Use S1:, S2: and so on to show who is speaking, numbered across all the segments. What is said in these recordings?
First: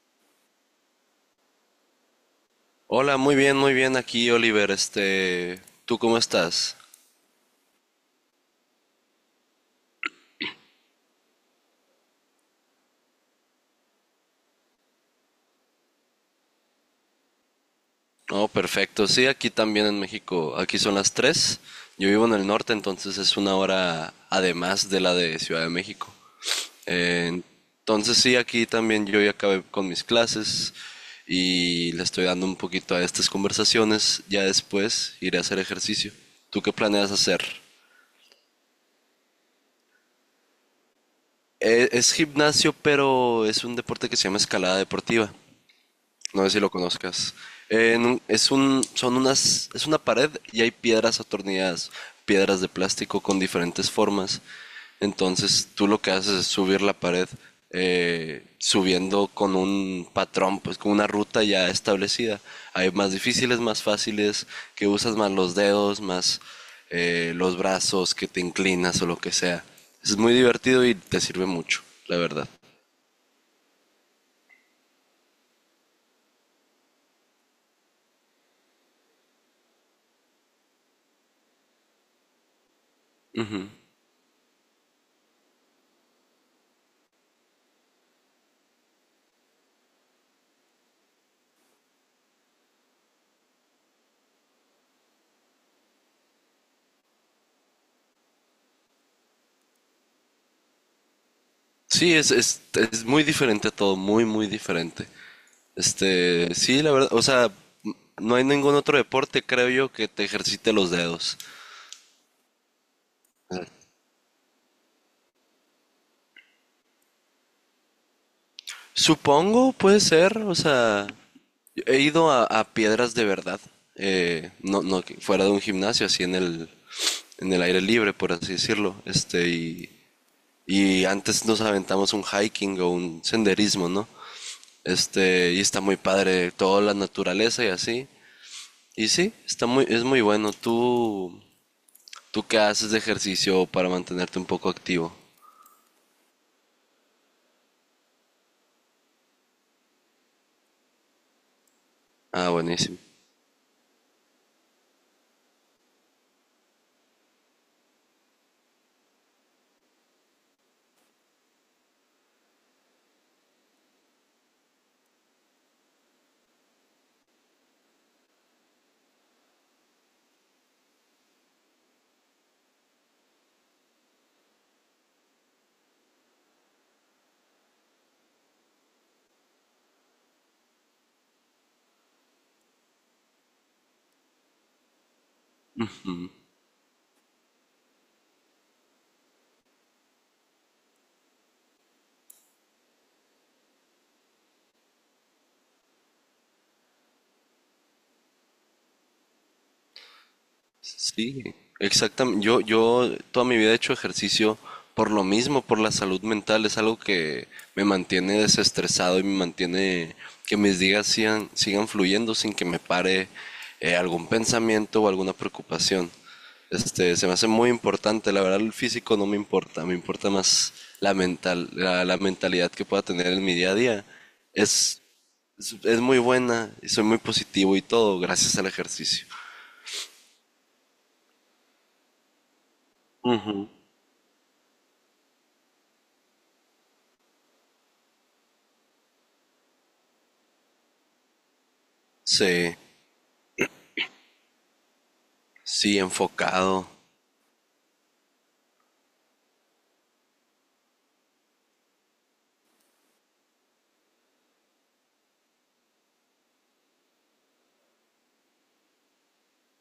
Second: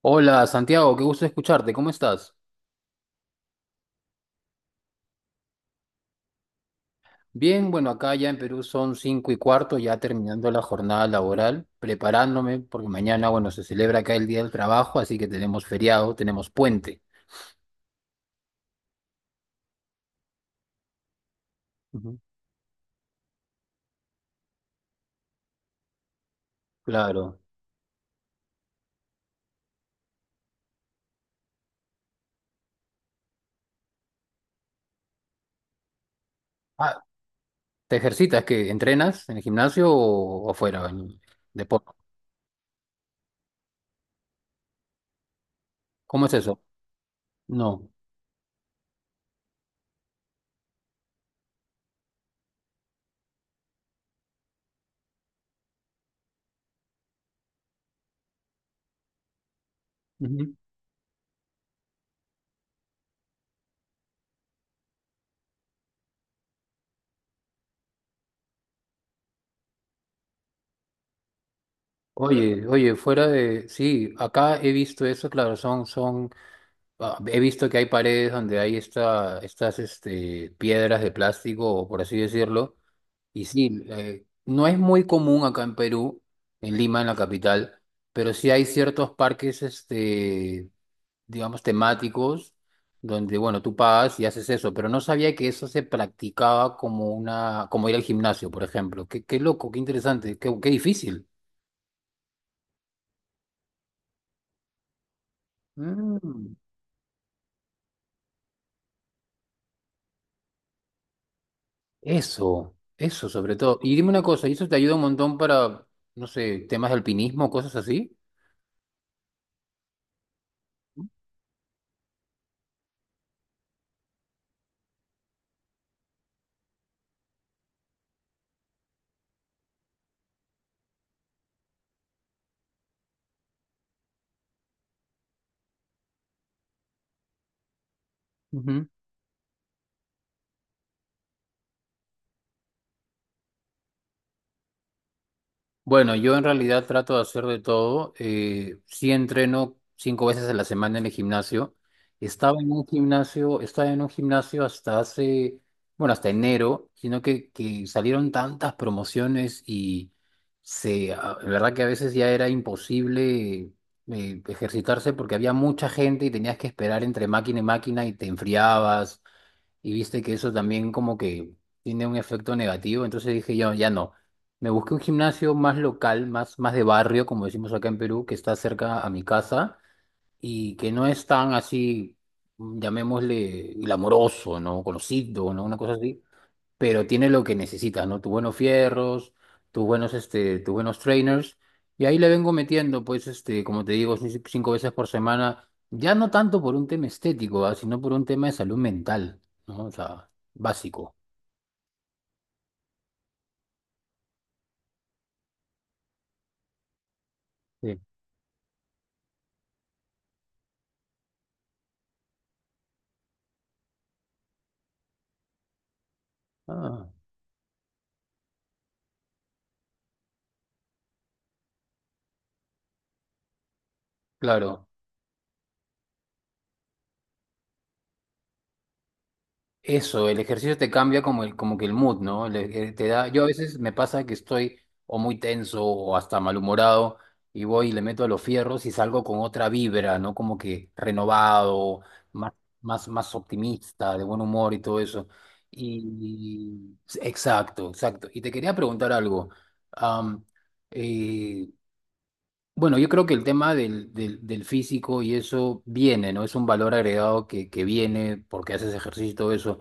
S1: Hola, Santiago, qué gusto escucharte, ¿cómo estás?
S2: Hola, muy bien aquí, Oliver. ¿Tú cómo estás?
S1: Bien, bueno, acá ya en Perú son cinco y cuarto, ya terminando la jornada laboral, preparándome, porque mañana, bueno, se celebra acá el Día del Trabajo, así que tenemos feriado, tenemos puente.
S2: No, perfecto. Sí, aquí también en México. Aquí son las 3. Yo
S1: Ujú.
S2: vivo en el norte, entonces es una hora además de la de Ciudad de México.
S1: Claro.
S2: Eh, entonces sí, aquí también yo ya acabé con mis clases y le estoy dando un poquito a estas conversaciones. Ya después iré a hacer ejercicio. ¿Tú qué
S1: Ah,
S2: planeas hacer?
S1: ¿Te ejercitas? ¿Qué? ¿Entrenas en el gimnasio o fuera, en deporte?
S2: Es gimnasio, pero es un deporte que se llama escalada deportiva.
S1: ¿Cómo es
S2: No sé si
S1: eso?
S2: lo conozcas.
S1: No.
S2: En es un, son unas, Es una pared y hay piedras atornilladas, piedras de plástico con diferentes formas. Entonces tú lo que haces es subir la pared, subiendo con un
S1: Ujú.
S2: patrón, pues con una ruta ya establecida. Hay más difíciles, más fáciles, que usas más los dedos, más los brazos, que te inclinas o lo que sea. Es muy divertido y te sirve mucho, la verdad.
S1: Oye, oye, fuera de... Sí, acá he visto eso, claro, son ah, he visto que hay paredes donde hay estas piedras de plástico, o por así decirlo, y sí, no es muy común acá en Perú, en Lima, en la capital, pero sí hay ciertos parques, este, digamos, temáticos, donde, bueno, tú pagas y haces eso, pero no sabía que eso se practicaba como una, como ir al gimnasio, por ejemplo. Qué loco, qué interesante, qué difícil.
S2: Sí, es, es, es muy diferente a todo, muy, muy diferente.
S1: Mm.
S2: Sí, la verdad, o sea, no hay ningún otro deporte, creo yo, que te ejercite los dedos.
S1: Eso sobre todo. Y dime una cosa, ¿y eso te ayuda un montón para, no sé, temas de alpinismo, cosas así?
S2: Supongo, puede ser, o sea, he ido a piedras de verdad, no, no que- fuera de un gimnasio, así en el aire libre, por así decirlo, y antes nos aventamos un hiking o un senderismo, ¿no? Y está muy padre, toda la naturaleza y así,
S1: Ujú.
S2: y sí, es muy bueno, tú, ¿tú qué haces de ejercicio para mantenerte un poco activo?
S1: Bueno, yo en realidad trato de hacer de todo. Sí, entreno cinco veces a la semana en el gimnasio.
S2: Ah, buenísimo.
S1: Estaba en un gimnasio hasta hace, bueno, hasta enero, sino que salieron tantas promociones y se, ah, en verdad que a veces ya era imposible ejercitarse porque había mucha gente y tenías que esperar entre máquina y máquina y te enfriabas y viste que eso también como que tiene un efecto negativo, entonces dije, ya, ya no. Me busqué un gimnasio más local, más de barrio, como decimos acá en Perú, que está cerca a mi casa y que no es tan así, llamémosle, glamoroso, ¿no? Conocido, ¿no? Una cosa así, pero tiene lo que necesitas, ¿no? Tus buenos fierros, tus buenos, este, tus buenos trainers. Y ahí le vengo metiendo, pues, este, como te digo, cinco veces por semana, ya no tanto por un tema estético, ah, sino por un tema de salud mental, ¿no? O sea, básico.
S2: Sí, exactamente. Yo toda mi vida he hecho ejercicio por lo mismo, por la salud mental. Es algo que me
S1: Sí.
S2: mantiene desestresado y me mantiene que mis días sigan fluyendo sin que me pare algún pensamiento o alguna preocupación.
S1: Ah,
S2: Se me hace muy importante. La verdad, el físico no me importa. Me importa más la mental, la mentalidad que pueda tener en mi día a día.
S1: claro.
S2: Es, es muy buena y soy muy positivo y todo gracias al ejercicio.
S1: Eso, el ejercicio te cambia como, el, como que el mood, ¿no? Te da, yo a veces me pasa que estoy o muy tenso o hasta malhumorado y voy y le meto a los fierros y salgo con otra vibra, ¿no? Como que renovado, más,
S2: Sí.
S1: más optimista, de buen humor y todo eso.
S2: Sí, enfocado,
S1: Y exacto, exacto. Y te quería preguntar algo. Am, eh, bueno, yo creo que el tema del físico y eso viene, ¿no? Es un valor agregado que viene porque haces ejercicio y todo eso.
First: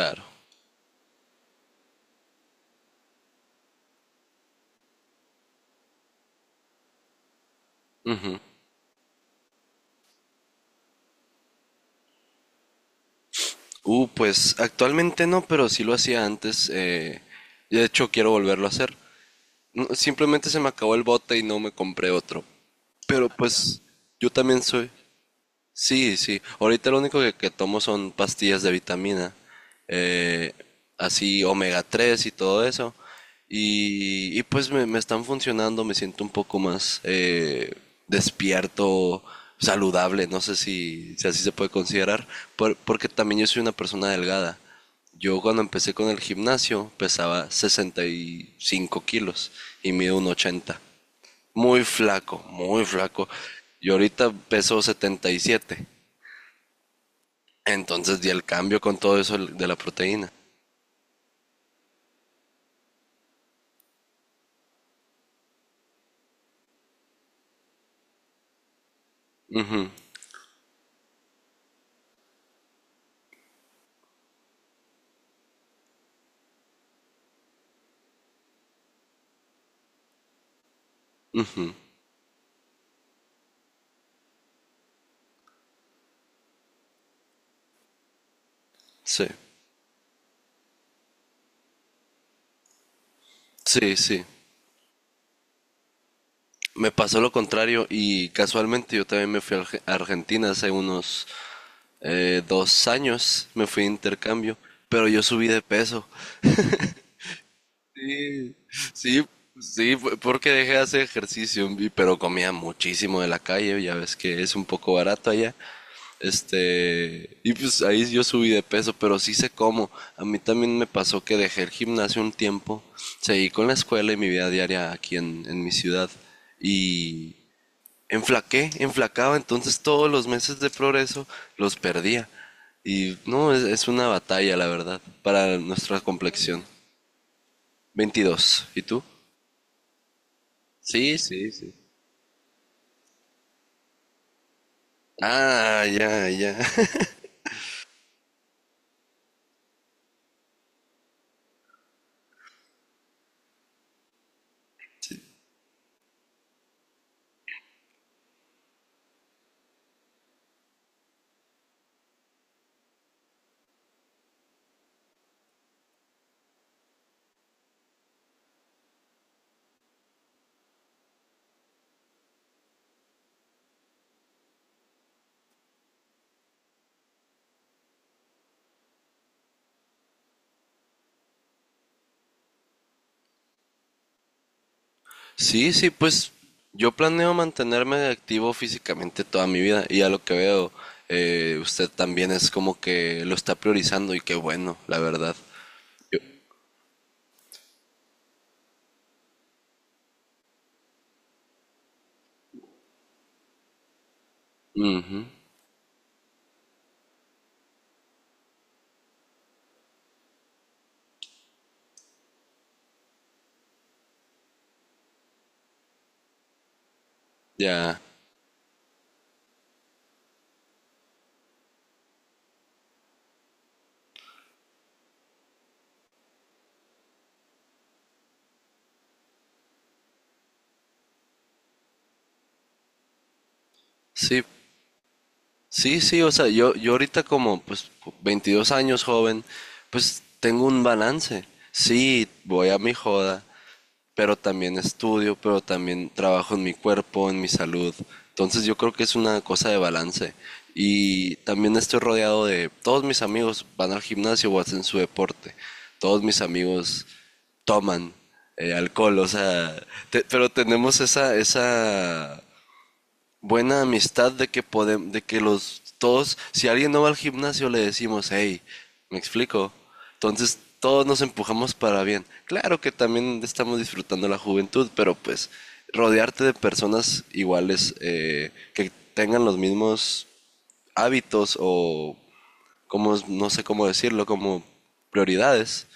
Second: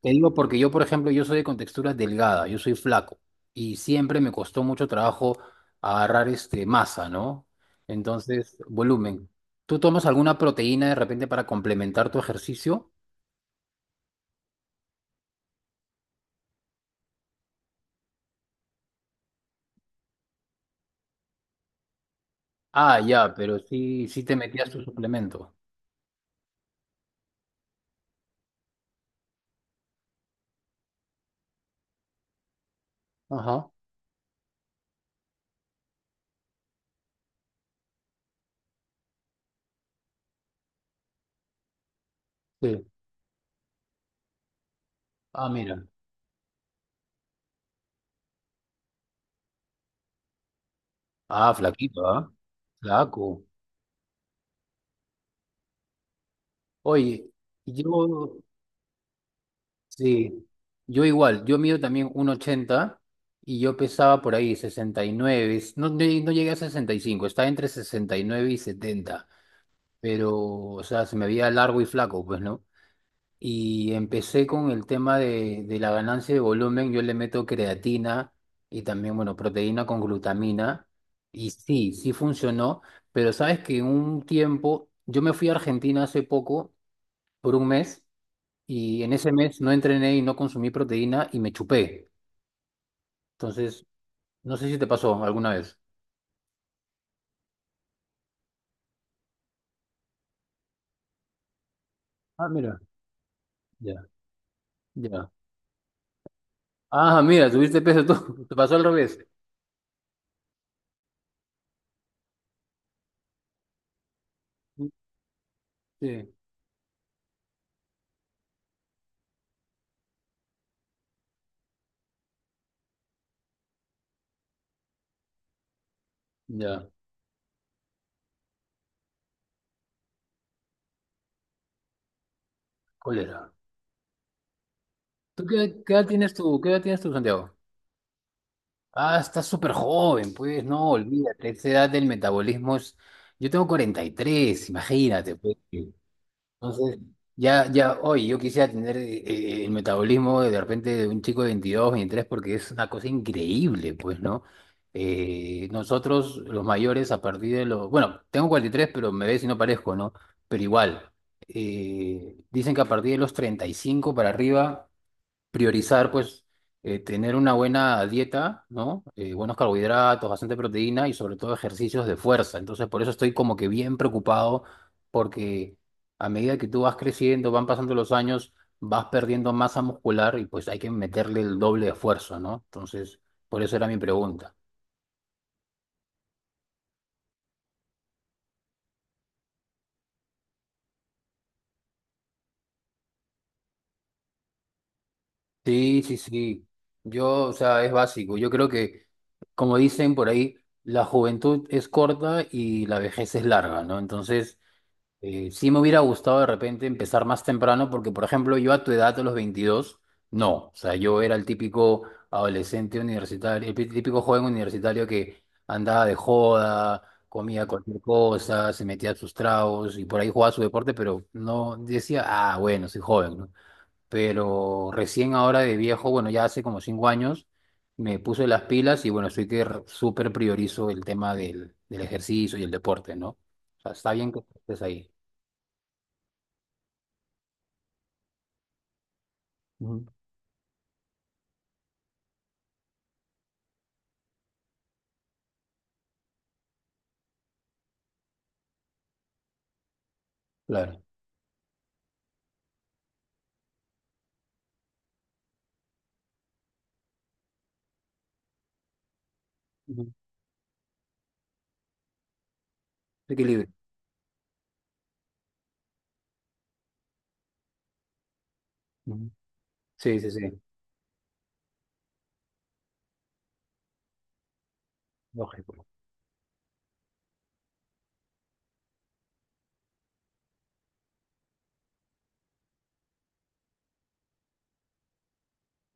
S1: Te digo porque yo, por ejemplo, yo soy de contextura delgada, yo soy flaco y siempre me costó mucho trabajo agarrar este masa, ¿no?
S2: Ujú.
S1: Entonces, volumen. ¿Tú tomas alguna proteína de repente para complementar tu ejercicio?
S2: Pues actualmente no, pero sí lo hacía antes. De hecho, quiero volverlo a hacer. No, simplemente se me acabó el bote y no me compré otro.
S1: Ah,
S2: Pero
S1: ya, pero
S2: pues
S1: sí, sí
S2: yo
S1: te
S2: también
S1: metías tu
S2: soy,
S1: suplemento.
S2: sí, sí. Ahorita lo único que tomo son pastillas de vitamina, eh, así omega 3 y todo eso.
S1: Ajá,
S2: Y pues me están funcionando, me siento un poco más despierto, saludable, no sé si así se puede considerar,
S1: sí.
S2: porque también yo soy una persona delgada. Yo
S1: Ah,
S2: cuando
S1: mira.
S2: empecé con el gimnasio pesaba 65 kilos y mido 1,80.
S1: Ah,
S2: Muy
S1: flaquito, ¿ah?
S2: flaco, muy flaco.
S1: Flaco.
S2: Y ahorita peso 77.
S1: Oye,
S2: Entonces di
S1: yo,
S2: el cambio con todo eso de la proteína.
S1: sí, yo igual, yo mido también 1,80 y yo pesaba por ahí 69, no llegué a 65. Estaba entre 69 y 70. Pero, o sea, se me veía largo y flaco, pues, ¿no? Y empecé con el tema de la ganancia de volumen, yo le meto creatina y también, bueno, proteína con glutamina, y sí, sí funcionó, pero sabes que un tiempo, yo me fui a Argentina hace poco, por 1 mes, y en
S2: Sí,
S1: ese mes no entrené y no consumí proteína y me chupé. Entonces,
S2: sí, sí.
S1: no sé si te pasó alguna vez.
S2: Me pasó lo contrario y casualmente yo también me fui a a Argentina hace unos
S1: Ah, mira,
S2: 2 años, me fui de
S1: ya,
S2: intercambio, pero yo
S1: ya.
S2: subí de peso.
S1: Ah, mira, subiste peso tú. Te
S2: Sí,
S1: pasó al revés.
S2: sí, sí, fue porque dejé de hacer ejercicio, pero comía muchísimo de la calle, ya ves que es un poco barato allá.
S1: Sí,
S2: Y pues ahí yo subí de peso, pero sí sé cómo. A mí también me pasó que dejé el gimnasio un tiempo, seguí con la escuela y mi vida diaria aquí en mi ciudad.
S1: ya.
S2: Y enflaqué, enflacaba, entonces todos los meses de progreso los perdía. Y
S1: Cólera.
S2: no, es una batalla, la verdad,
S1: ¿Tú
S2: para
S1: qué, qué
S2: nuestra
S1: edad tienes tú?
S2: complexión.
S1: ¿Qué edad tienes tú, Santiago?
S2: 22. ¿Y tú?
S1: Ah, estás súper joven, pues no,
S2: Sí,
S1: olvídate.
S2: sí,
S1: Esa
S2: sí.
S1: edad del metabolismo es... Yo tengo 43, imagínate, pues.
S2: Ah, ya, ya.
S1: Entonces, ya, ya hoy yo quisiera tener el metabolismo de repente de un chico de 22, 23 porque es una cosa increíble, pues, ¿no? Nosotros, los mayores, a partir de los... Bueno, tengo 43, pero me ves y no parezco, ¿no? Pero igual, dicen que a partir de los 35 para arriba priorizar, pues, tener una buena dieta, ¿no? Buenos carbohidratos, bastante proteína y sobre todo ejercicios de fuerza. Entonces, por eso estoy como que bien preocupado porque a medida que tú vas creciendo, van pasando los años, vas perdiendo masa muscular y pues hay que meterle el doble de esfuerzo, ¿no? Entonces, por eso era mi pregunta.
S2: Sí, sí, pues yo planeo mantenerme activo físicamente toda mi vida y a lo que veo, usted también es como que lo está priorizando y qué bueno, la verdad.
S1: Sí, sí,
S2: Yo-
S1: sí. Yo, o sea, es básico. Yo creo que, como dicen por ahí, la juventud es corta y la vejez es larga, ¿no? Entonces,
S2: mm,
S1: Sí me hubiera gustado de repente empezar más temprano porque, por ejemplo, yo a tu edad, a los 22, no. O sea, yo era el típico adolescente universitario, el típico joven universitario que andaba de joda, comía cualquier
S2: ya,
S1: cosa, se metía sus tragos y por ahí jugaba su deporte, pero no decía, ah, bueno, soy joven, ¿no? Pero recién ahora de viejo, bueno, ya hace como 5 años, me puse las pilas y bueno, estoy que súper priorizo el tema del ejercicio y el deporte, ¿no? O sea, está bien que
S2: sí,
S1: estés ahí.
S2: sí, sí, o sea, yo ahorita como pues 22 años joven,
S1: Ujú.
S2: pues tengo un balance. Sí, voy a mi joda, pero también estudio, pero también trabajo en mi cuerpo, en mi salud. Entonces yo creo que es una cosa de balance.
S1: Claro.
S2: Y también estoy rodeado de todos mis amigos van al gimnasio o hacen su deporte. Todos mis amigos toman alcohol, o sea,
S1: Ujú.
S2: pero tenemos esa
S1: Equilibrio.
S2: buena amistad de que podemos, de que los todos, si alguien no va al gimnasio, le decimos, hey, me
S1: Ujú.
S2: explico.
S1: Sí, sí,
S2: Entonces
S1: sí.
S2: todos nos empujamos para bien. Claro que también estamos disfrutando la juventud, pero pues
S1: Lógico.
S2: rodearte de personas iguales que tengan los mismos hábitos o como no sé cómo decirlo, como prioridades,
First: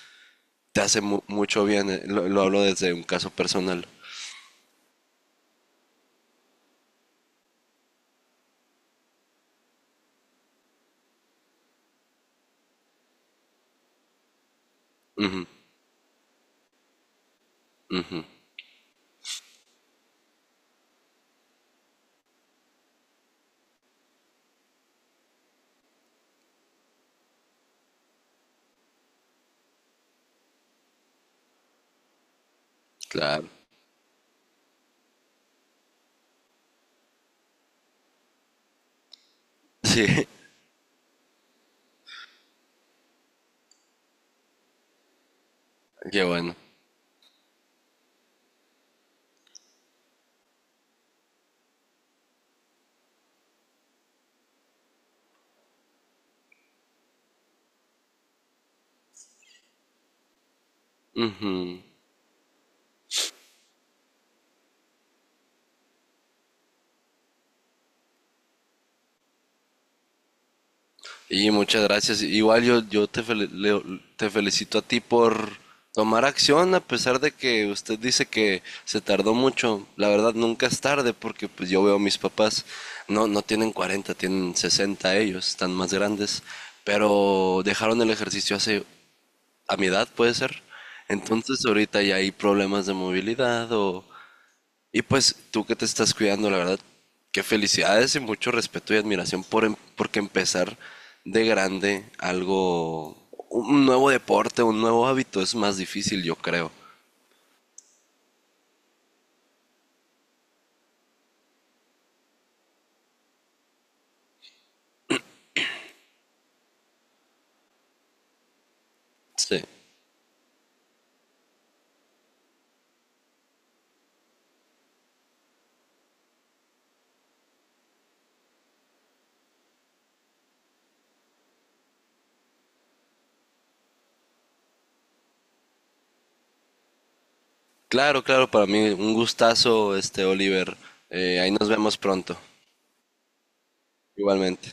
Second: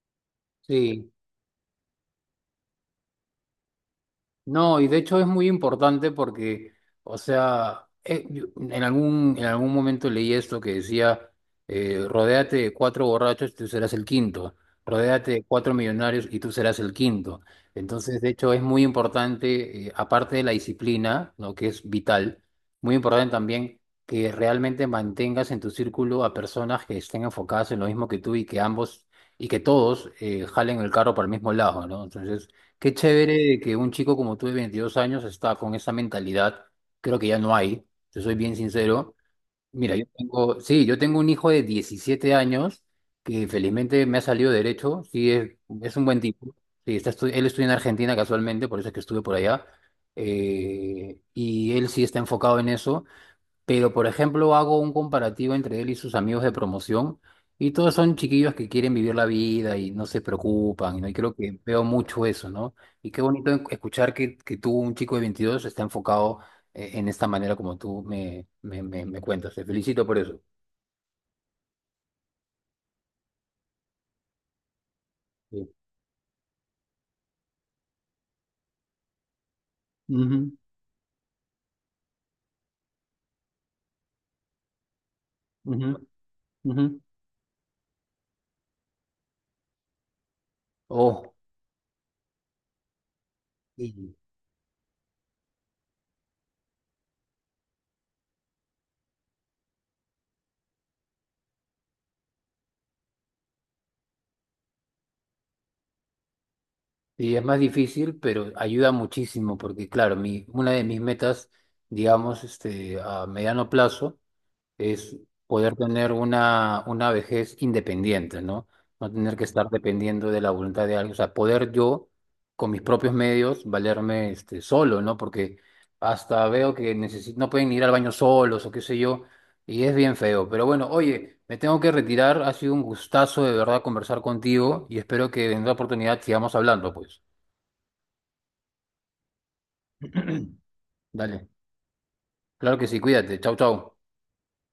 S2: te hace
S1: Sí,
S2: mucho bien. Lo hablo desde un caso personal.
S1: no, y de hecho es muy importante porque, o sea, en algún momento leí esto que decía, rodéate de 4 borrachos y tú serás el quinto, rodéate de 4 millonarios y tú serás el quinto. Entonces, de hecho, es muy importante, aparte de la disciplina, ¿no?, que es vital, muy importante también que realmente mantengas en tu círculo a personas que estén enfocadas en lo mismo que tú y que ambos, y que todos jalen el carro para el mismo lado, ¿no? Entonces... Qué
S2: Claro.
S1: chévere que un chico como tú de 22 años está con esa mentalidad. Creo que ya no hay, te soy bien sincero. Mira, yo
S2: Sí,
S1: tengo, sí, yo tengo un hijo de 17 años que felizmente me ha salido derecho. Sí, es un buen
S2: qué
S1: tipo.
S2: bueno.
S1: Sí, él estudia en Argentina casualmente, por eso es que estuve por allá. Y él sí está enfocado en eso. Pero, por ejemplo, hago un comparativo entre él y sus amigos de promoción y todos son chiquillos que quieren vivir la vida y no se preocupan, ¿no? Y creo
S2: Ujú.
S1: que veo mucho eso, ¿no? Y qué bonito escuchar que tú, un chico de 22, está enfocado en esta manera como tú me cuentas. Te felicito por eso.
S2: Y muchas gracias. Igual yo, yo te, fel- le- te felicito a ti por
S1: Sí.
S2: tomar acción a pesar de que usted dice que se tardó mucho. La verdad
S1: Ujú,
S2: nunca es tarde porque pues yo veo a mis papás, no tienen 40, tienen 60 ellos, están
S1: ujú,
S2: más grandes,
S1: ujú.
S2: pero dejaron el ejercicio hace, a mi edad puede ser.
S1: Oh,
S2: Entonces ahorita ya hay problemas de movilidad o,
S1: sí.
S2: y pues tú que te estás cuidando, la verdad, qué felicidades y mucho respeto y admiración por porque empezar de grande algo, un nuevo deporte, un nuevo hábito es más difícil, yo creo.
S1: Sí, es más difícil, pero ayuda muchísimo porque, claro, mi, una de mis metas, digamos, este, a mediano plazo, es poder tener una vejez independiente, ¿no? No tener que
S2: Sí.
S1: estar dependiendo de la voluntad de alguien, o sea, poder yo, con mis propios medios, valerme este, solo, ¿no? Porque hasta veo que no pueden ir al baño solos o qué sé yo, y es bien feo. Pero bueno, oye, me tengo que retirar, ha sido un gustazo de verdad conversar contigo y espero que en otra oportunidad sigamos hablando, pues.
S2: Claro, claro, para mí un gustazo, este Oliver.
S1: Dale,
S2: Ahí nos vemos pronto,
S1: claro que sí, cuídate, chau, chau.
S2: igualmente.